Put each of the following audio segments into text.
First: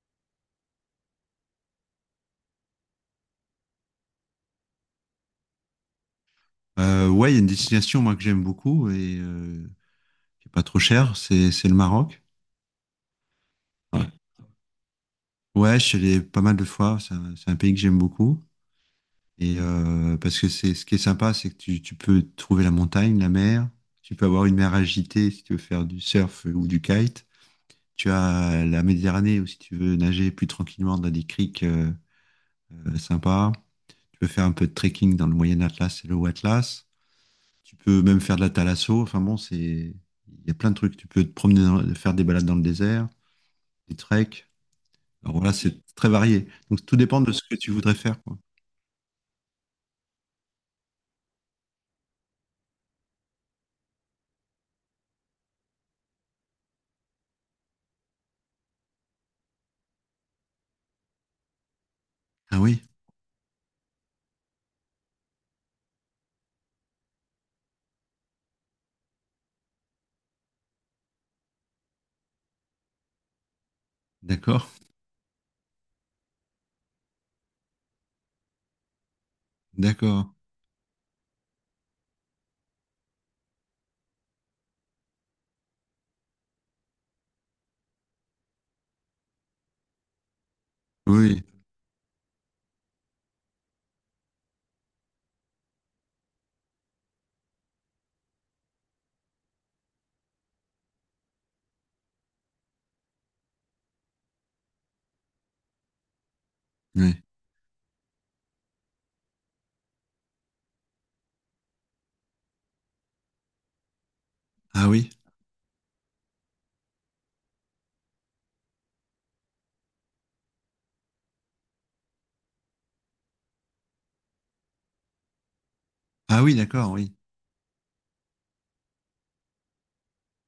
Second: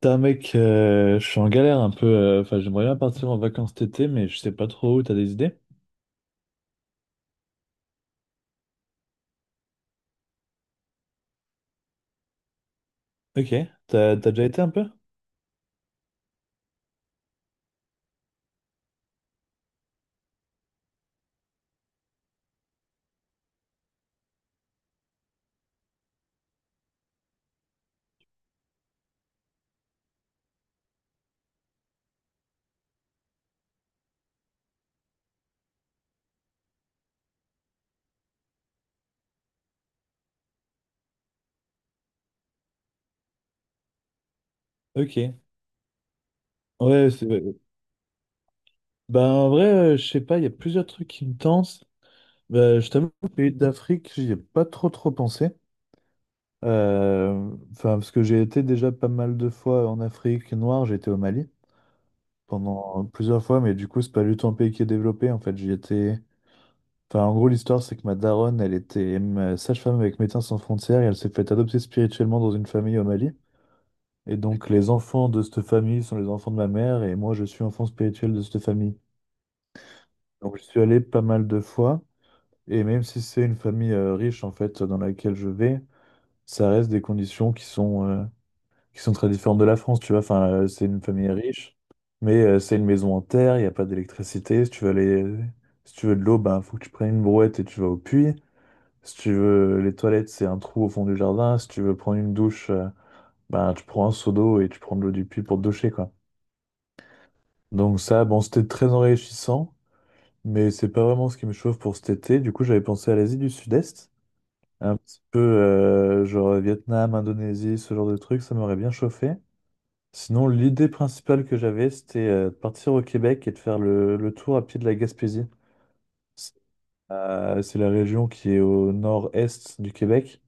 Putain, mec, je suis en galère un peu. Enfin, j'aimerais bien partir en vacances cet été, mais je sais pas trop où. T'as des idées? Ouais, il y a une destination moi que j'aime beaucoup et qui est pas trop chère, c'est le Maroc. Ok. Ouais. T'as déjà été un peu? Ouais, je suis allé pas mal de fois. C'est un pays que j'aime beaucoup et parce que c'est ce qui est sympa, c'est que tu peux trouver la montagne, la mer. Tu peux avoir une mer agitée si tu veux faire du surf ou du kite. Tu as la Méditerranée où si tu veux nager plus tranquillement dans des criques sympas. Tu peux faire un peu de trekking dans le Moyen Atlas et le Haut Atlas. Tu peux même faire de la thalasso. Enfin bon, il y a plein de trucs. Tu peux te promener, faire des balades dans le désert, des treks. Ok. Alors voilà, c'est très varié. Donc tout Ouais, dépend c'est, de ce ouais. que tu voudrais faire, quoi. Bah, en vrai, je sais pas, il y a plusieurs trucs qui me tentent. Bah, je t'avoue, le pays d'Afrique, j'y ai pas trop trop pensé. Euh, Enfin, parce que j'ai été déjà pas mal de fois en Afrique noire. J'ai été au Mali Ah oui, pendant plusieurs fois, mais du coup, c'est pas du tout un pays qui est développé. En fait, j'y étais. Enfin, en gros, l'histoire, c'est que ma daronne, elle était sage-femme avec Médecins Sans Frontières et elle s'est fait adopter spirituellement dans une famille au Mali. Et d'accord, donc, les enfants de cette famille sont les enfants de ma mère et moi, je suis enfant spirituel de cette famille. d'accord. Donc, je suis allé pas mal de fois et même si c'est une famille riche, en fait, dans laquelle je vais, ça reste des conditions qui sont très différentes de la France, tu vois. Enfin, c'est une famille Oui, riche, mais c'est une maison en terre, il n'y a pas d'électricité. Si tu veux de l'eau, ben, faut que tu prennes une brouette et tu vas au puits. Si tu veux, les toilettes, c'est un trou au fond du jardin. Si tu veux prendre une douche, ben, tu prends un seau d'eau et tu prends de l'eau du puits pour te doucher, quoi. oui. Donc ça, bon, c'était très enrichissant, mais c'est pas vraiment ce qui me chauffe pour cet été. Du coup, j'avais pensé à l'Asie du Sud-Est, Ah un oui, petit peu genre Vietnam, Indonésie, ce genre de trucs, ça m'aurait bien chauffé. Sinon, l'idée principale que j'avais, c'était de partir au Québec et de faire le tour à pied de la Gaspésie. ah C'est oui, d'accord, oui. C'est la région qui est au nord-est du Québec.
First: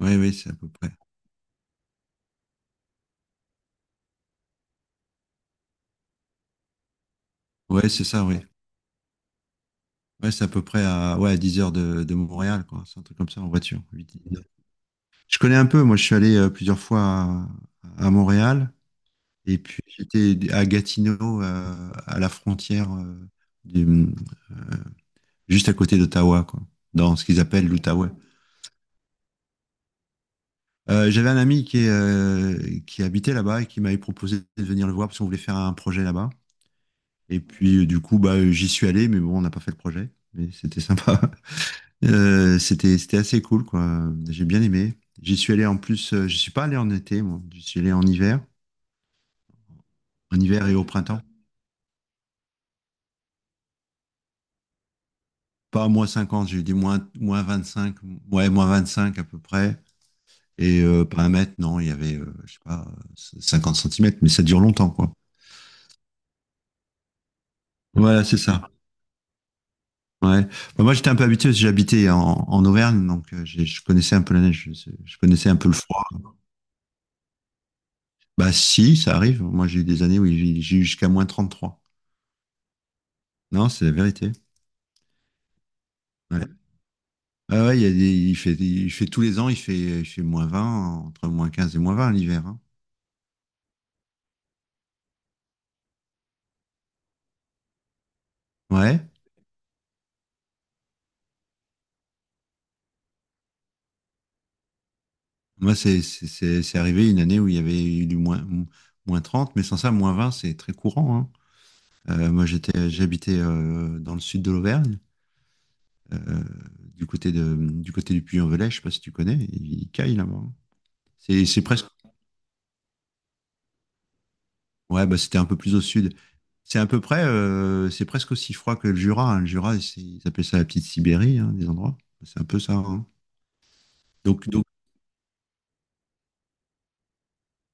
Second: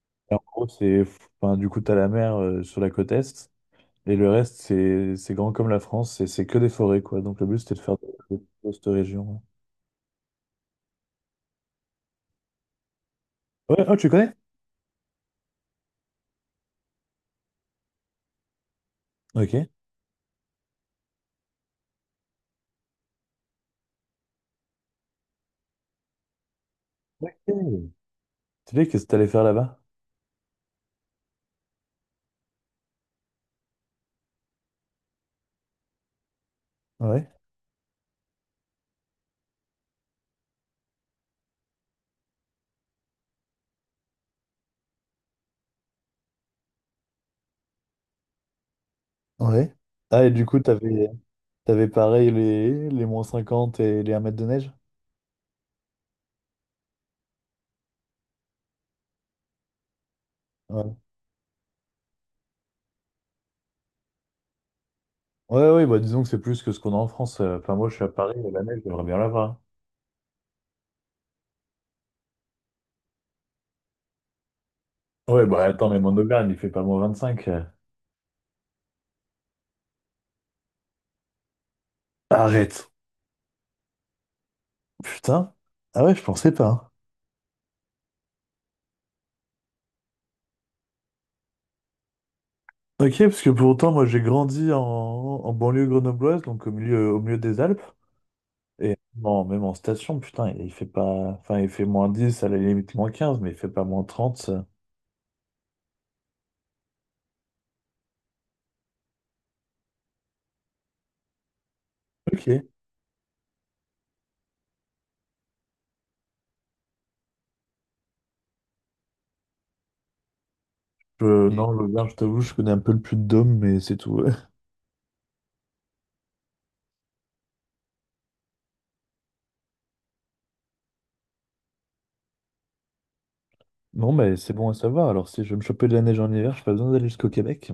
Oui, Et oui, en c'est à gros, peu près. c'est, enfin, du coup, t'as la mer sur la côte est, et le reste, c'est grand comme la France, et c'est que des forêts, quoi. Donc le but, c'était de Ouais, faire c'est ça, oui. de, de cette région. Ouais, c'est à peu près à, ouais, à 10 heures de Montréal, quoi. C'est un truc comme ça en voiture. Ouais, oh, 8, tu connais? 10 heures. Je connais un peu, moi je suis allé plusieurs fois à Montréal. Ok. Et puis j'étais à Gatineau, à la frontière, du- juste à côté d'Ottawa, quoi, dans ce qu'ils appellent Ok. l'Outaouais. Tu sais, qu'est-ce que t'allais faire là-bas? J'avais un ami qui habitait là-bas et qui m'avait proposé de venir le voir parce qu'on voulait faire un projet là-bas. Ouais. Et puis du coup, bah, j'y suis allé, mais bon, on n'a pas fait le projet. Mais c'était sympa. C'était assez cool, quoi. J'ai bien aimé. J'y suis allé en plus, je suis pas allé en été, moi. J'y suis allé Ouais. Ah, et en du coup, hiver et au t'avais, printemps. t'avais pareil les -50 et les un mètre de neige? Pas moins 50, j'ai dit -25, ouais, -25 à peu près. Et Ouais. euh, pas un mètre, non, il y avait, je sais pas, 50 cm, mais ça dure longtemps, quoi. Ouais, ouais, bah disons que c'est plus que ce qu'on a en France. Enfin, moi, je suis à Voilà, Paris, c'est et la ça. neige, j'aimerais bien l'avoir. Ouais. Bah, moi, j'étais un peu habitué, parce que j'habitais en Auvergne, donc je connaissais un peu la neige, je Ouais, connaissais un bah peu le attends, mais froid. mon auberge, il fait pas moins 25. Bah si, ça arrive. Moi, j'ai eu des années où j'ai eu jusqu'à -33. Arrête. Non, c'est la vérité. Putain. Ah ouais, je Ouais. pensais pas, hein. Ah ouais, il y a des, il fait tous les ans, il fait -20 entre -15 et -20 l'hiver, hein. Ok, parce que pour autant, moi j'ai grandi en banlieue grenobloise, donc au milieu des Alpes. Et Ouais. bon, même en station, putain, il fait pas. Enfin, il fait -10 à la limite -15, mais il fait pas -30, ça. Moi, c'est arrivé une année où il y avait eu du -30, mais sans ça, -20, c'est très courant, hein. Moi, Ok. J'habitais dans le sud de l'Auvergne, euh, du côté du Puy-en-Velay, je sais pas si tu connais, il caille là-bas, hein. C'est c'est Non, presque, l'Auvergne, je t'avoue, je connais un peu le Puy-de-Dôme, mais c'est tout. ouais, bah, c'était un peu plus au sud. C'est à peu près, c'est presque aussi froid que le Jura, hein. Le Jura, ils appellent ça la petite Sibérie, hein, des endroits. C'est un peu ça, hein. Non, mais Donc, c'est donc, bon à savoir. Alors, si je veux me choper de la neige en hiver, j'ai pas besoin d'aller jusqu'au Québec.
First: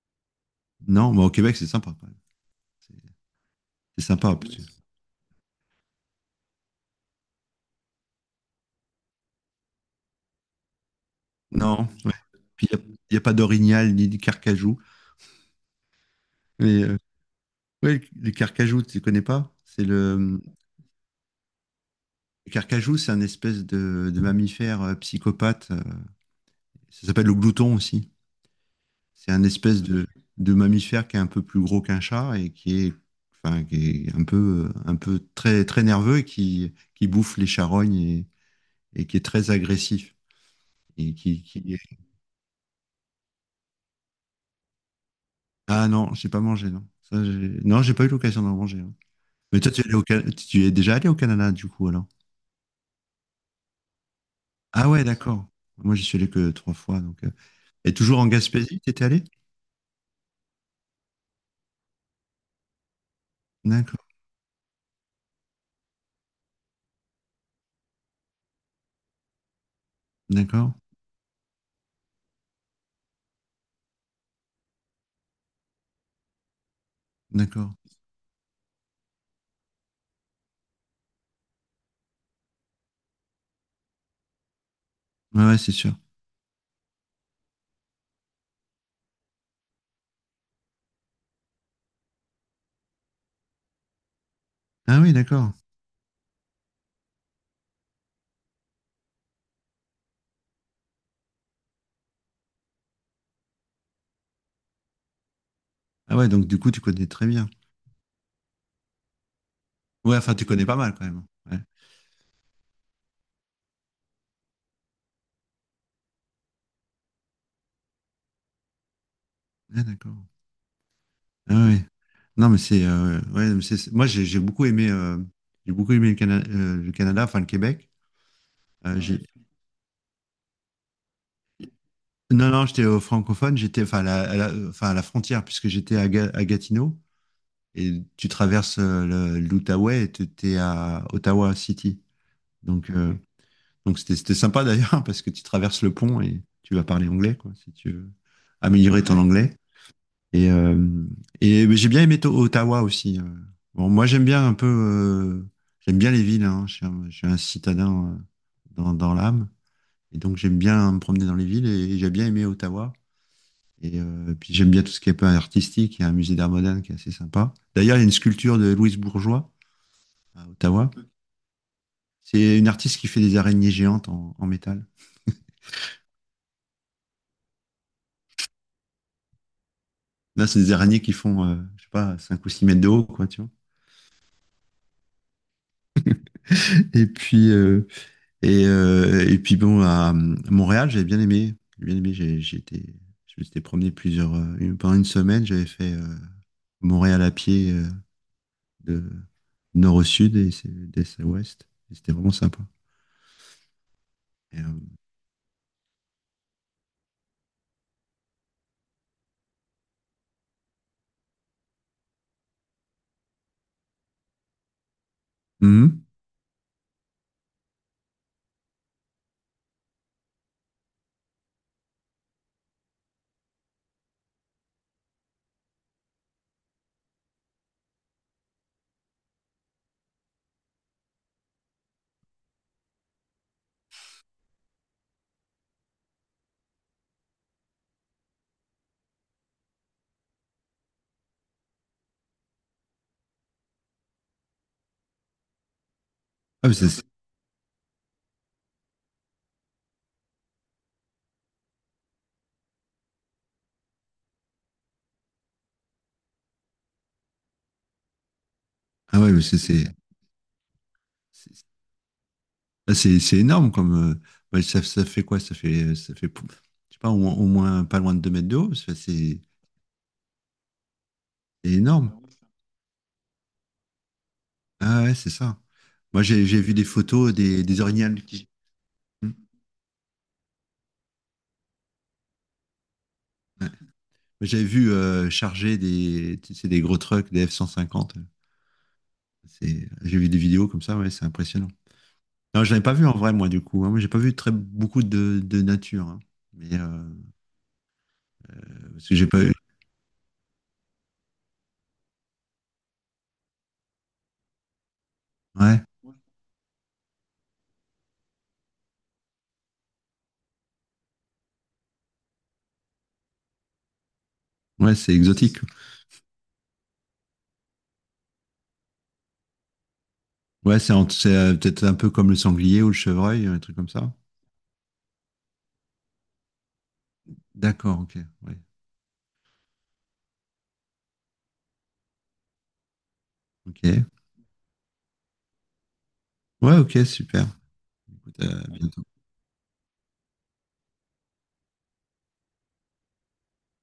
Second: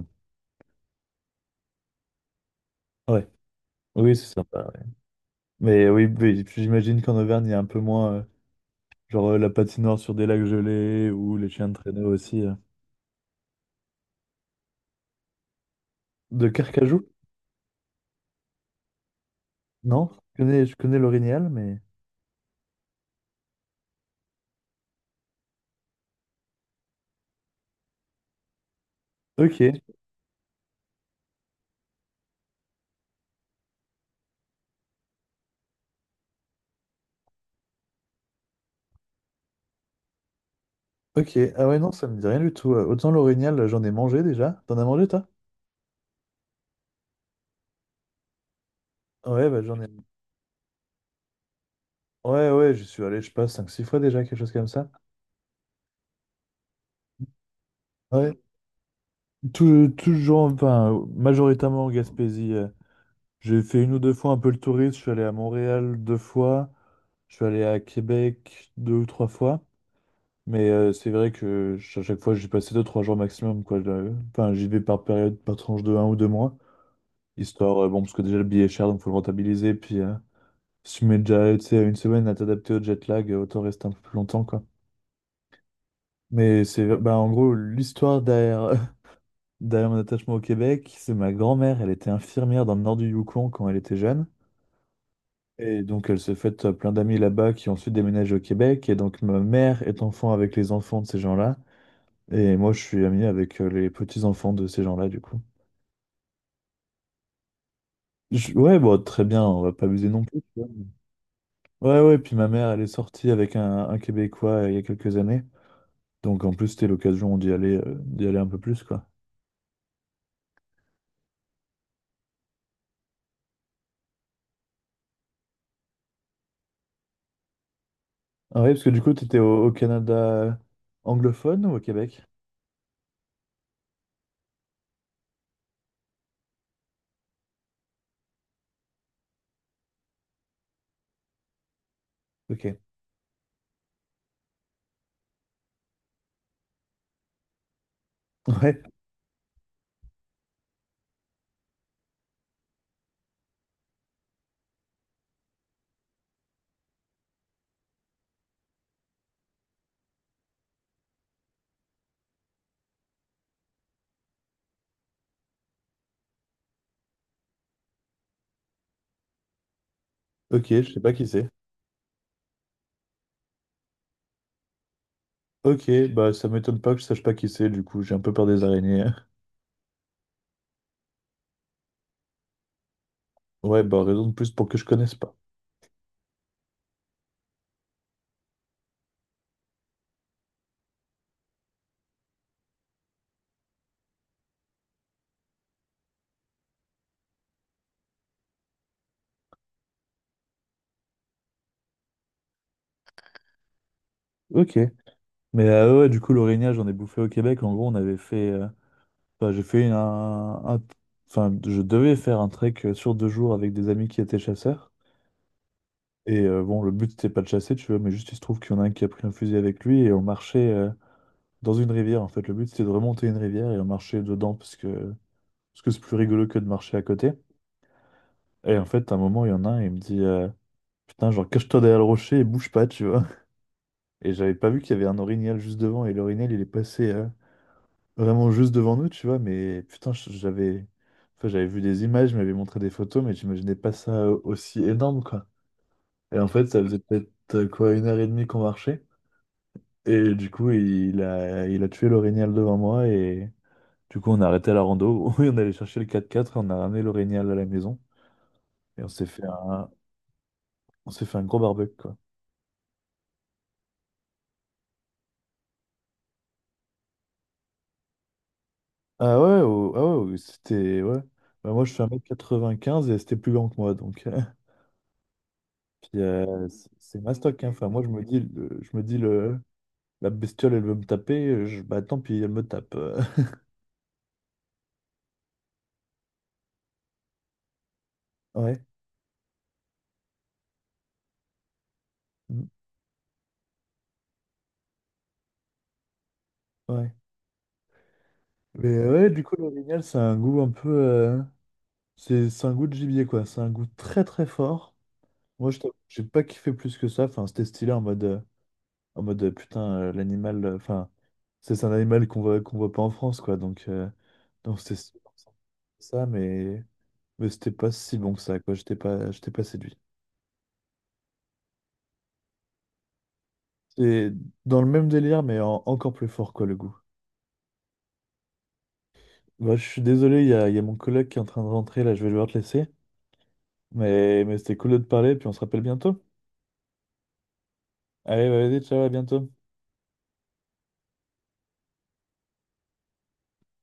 non, mais au Québec, c'est sympa quand même. C'est Ouais. c'est Oui, c'est sympa. Sympa, ouais. Mais oui, mais j'imagine qu'en Auvergne, il y a un peu moins, la patinoire sur des lacs gelés ou les chiens de Non, traîneau ouais. aussi. Puis y a pas d'orignal ni de carcajou. De Mais euh, Carcajou? ouais, le carcajou, tu ne connais pas? Non, je connais, je connais l'orignal, mais Le carcajou, c'est un espèce de mammifère psychopathe. Ça s'appelle le glouton aussi. C'est un Ok, espèce de mammifère qui est un peu plus gros qu'un chat et enfin, qui est un peu très, très nerveux et qui bouffe les charognes et qui est très agressif. Et ok. qui, Ah qui... ouais, non, ça me dit rien du tout. Autant l'orignal, j'en ai mangé déjà. T'en as mangé, toi? Ah non, j'ai pas mangé, non. Non, j'ai pas eu l'occasion d'en manger, hein. Ouais, Mais bah toi, j'en ai tu es déjà allé au Canada, du coup, alors? Ouais, ouais, j'y suis allé, je sais pas, 5-6 fois déjà, quelque chose comme ça. Ah ouais, d'accord. Moi, j'y suis allé que trois fois. Et toujours en Ouais, Gaspésie, tu étais allé? Toujours, enfin, majoritairement en Gaspésie. J'ai fait une ou D'accord, deux fois un peu le touriste. Je suis allé à Montréal deux fois. Je suis allé à Québec deux ou trois fois. Mais d'accord, c'est vrai que à chaque fois, j'ai passé deux, trois jours maximum, quoi. Enfin, j'y vais par période, par tranche de un ou deux mois. d'accord. Histoire, bon, parce que déjà le billet est cher, donc faut le rentabiliser. Puis si tu mets déjà, tu sais, une semaine à t'adapter au jet lag, autant rester un peu plus longtemps, quoi. Ouais, ouais, c'est sûr. Mais c'est, bah, en gros, l'histoire derrière, derrière mon attachement au Québec, c'est ma grand-mère, elle était infirmière dans le nord du Yukon quand elle était jeune. Ah oui, d'accord. Et donc, elle s'est faite plein d'amis là-bas qui ont ensuite déménagé au Québec. Et donc, ma mère est enfant avec les enfants de ces gens-là. Et moi, je suis ami avec les petits-enfants de ces gens-là, du coup. Ah ouais, donc du coup, tu connais très bien. Ouais, bon, très bien, on va pas abuser Ouais, non enfin, plus. tu connais pas mal quand même. Ouais, Ouais, ouais, puis ma mère, elle est sortie avec un Québécois il y a quelques années. Donc en plus, c'était l'occasion d'y aller, d'y aller un peu plus, quoi. ouais, d'accord. Ah ouais. Non, mais c'est. Ouais, moi, j'ai beaucoup aimé, le Canada, enfin, le Québec. Ah ouais, parce que Euh, du coup, j'ai- t'étais au Canada anglophone ou au Québec? Non, non, j'étais au francophone, j'étais enfin, à la frontière, puisque j'étais à Gatineau. Et tu traverses l'Outaouais et tu es à Ottawa City. Ok. Donc, euh, donc, c'était sympa d'ailleurs parce que tu traverses le pont et tu vas parler anglais, quoi, si tu veux Ouais, améliorer ton anglais. Et, euh, et mais j'ai bien aimé Ottawa aussi. Bon, moi, j'aime bien un peu, j'aime bien les villes, hein. Je suis un citadin dans l'âme. Et donc, j'aime bien me promener dans les villes j'ai bien aimé Ottawa. Et puis, j'aime bien tout ce qui est un peu artistique. Il y a un musée d'art moderne qui est assez sympa. D'ailleurs, il y a une sculpture de Louise Bourgeois à ok, Ottawa. je sais pas qui c'est. C'est une artiste qui fait des araignées géantes en métal. Ok, bah ça m'étonne pas que je sache pas qui c'est, du coup, j'ai un peu peur des araignées. Là, c'est des araignées qui font, je sais pas, 5 ou 6 mètres de haut, quoi, tu vois. Ouais, bah raison de plus pour que je connaisse pas. Et puis, euh, et puis bon, à Montréal, j'ai bien aimé. J'ai bien aimé, je me suis été promené pendant une semaine, j'avais fait Montréal à pied de nord au sud d'est à ouest. Et c'était vraiment sympa. Et, euh, Ok. Mais ouais, du coup, l'orignal, j'en ai bouffé au Québec. En gros, on avait fait. Enfin, j'ai fait un- Enfin, je devais faire un trek sur deux jours avec des amis qui étaient chasseurs. mhm. Et bon, le but, c'était pas de chasser, tu vois, mais juste il se trouve qu'il y en a un qui a pris un fusil avec lui et on marchait dans une rivière, en fait. Le but, c'était de remonter une rivière et on marchait dedans parce que c'est plus rigolo que de marcher à côté. Et en fait, à un moment, il y en a un, il me dit putain, genre, cache-toi derrière le rocher et bouge pas, tu vois. Et j'avais pas vu qu'il y avait un orignal juste devant et l'orignal, il est passé vraiment juste devant nous, tu vois, mais putain, j'avais. Enfin, j'avais vu des images, je m'avais montré des photos, mais j'imaginais pas ça aussi énorme, quoi. Et en fait, Ah, mais ça faisait c'est- peut-être quoi, une heure et demie qu'on marchait. Et du coup, il a tué l'orignal devant moi et du coup, on a arrêté la rando. Oui, on allait chercher le quatre quatre, on a ramené l'orignal à la maison et ah ouais, on s'est fait un gros c'est- barbecue, quoi. Là, c'est énorme comme. Ouais, ça fait quoi? Ça fait, je sais pas, au moins pas loin de 2 mètres de haut. Ah C'est ouais, oh, ah ouais, oh, c'était, ouais. Bah, c'est moi, je fais 1 énorme. m quatre-vingt-quinze et c'était plus grand que moi, donc. Ah ouais, c'est ça. Puis, Moi, j'ai vu des c'est photos ma stock, hein. des Enfin, moi, je me orignales dis, qui. le- je me dis Hmm. le, la bestiole, elle veut me taper, je, bah tant pis, elle me tape. J'avais vu charger tu sais, des gros trucks, des F-150. Ouais, J'ai vu des vidéos comme ça, ouais, c'est impressionnant. Non, mm, je l'avais pas vu en vrai, moi, du coup, hein. Moi, j'ai pas vu très beaucoup de nature, hein. Mais, euh, ouais. Mais Parce que j'ai ouais, pas du eu. coup, l'orignal, ça a un goût un peu, c'est un goût de gibier, quoi. C'est un goût très très fort. Moi, je Ouais, t'avoue que j'ai pas kiffé plus que ça. Enfin, c'était stylé en mode, putain, l'animal. Enfin, c'est un animal qu'on voit pas en France, quoi. Donc, ouais, c'était c'est stylé pour ça, exotique. Ça, mais, mais c'était pas si bon que ça, quoi. J'étais pas séduit. Ouais, c'est peut-être un peu comme le sanglier ou le chevreuil, un truc comme ça. C'est dans le même délire, mais encore plus fort, quoi, le goût. D'accord, ok. Ouais, Bah, je suis désolé, il y a mon collègue qui est en train de rentrer, là, je vais devoir te laisser. ok, Mais c'était cool de te parler, puis on se rappelle bientôt. ouais, ok super. Écoute, Allez, bah, à vas-y, bientôt. ciao, à bientôt.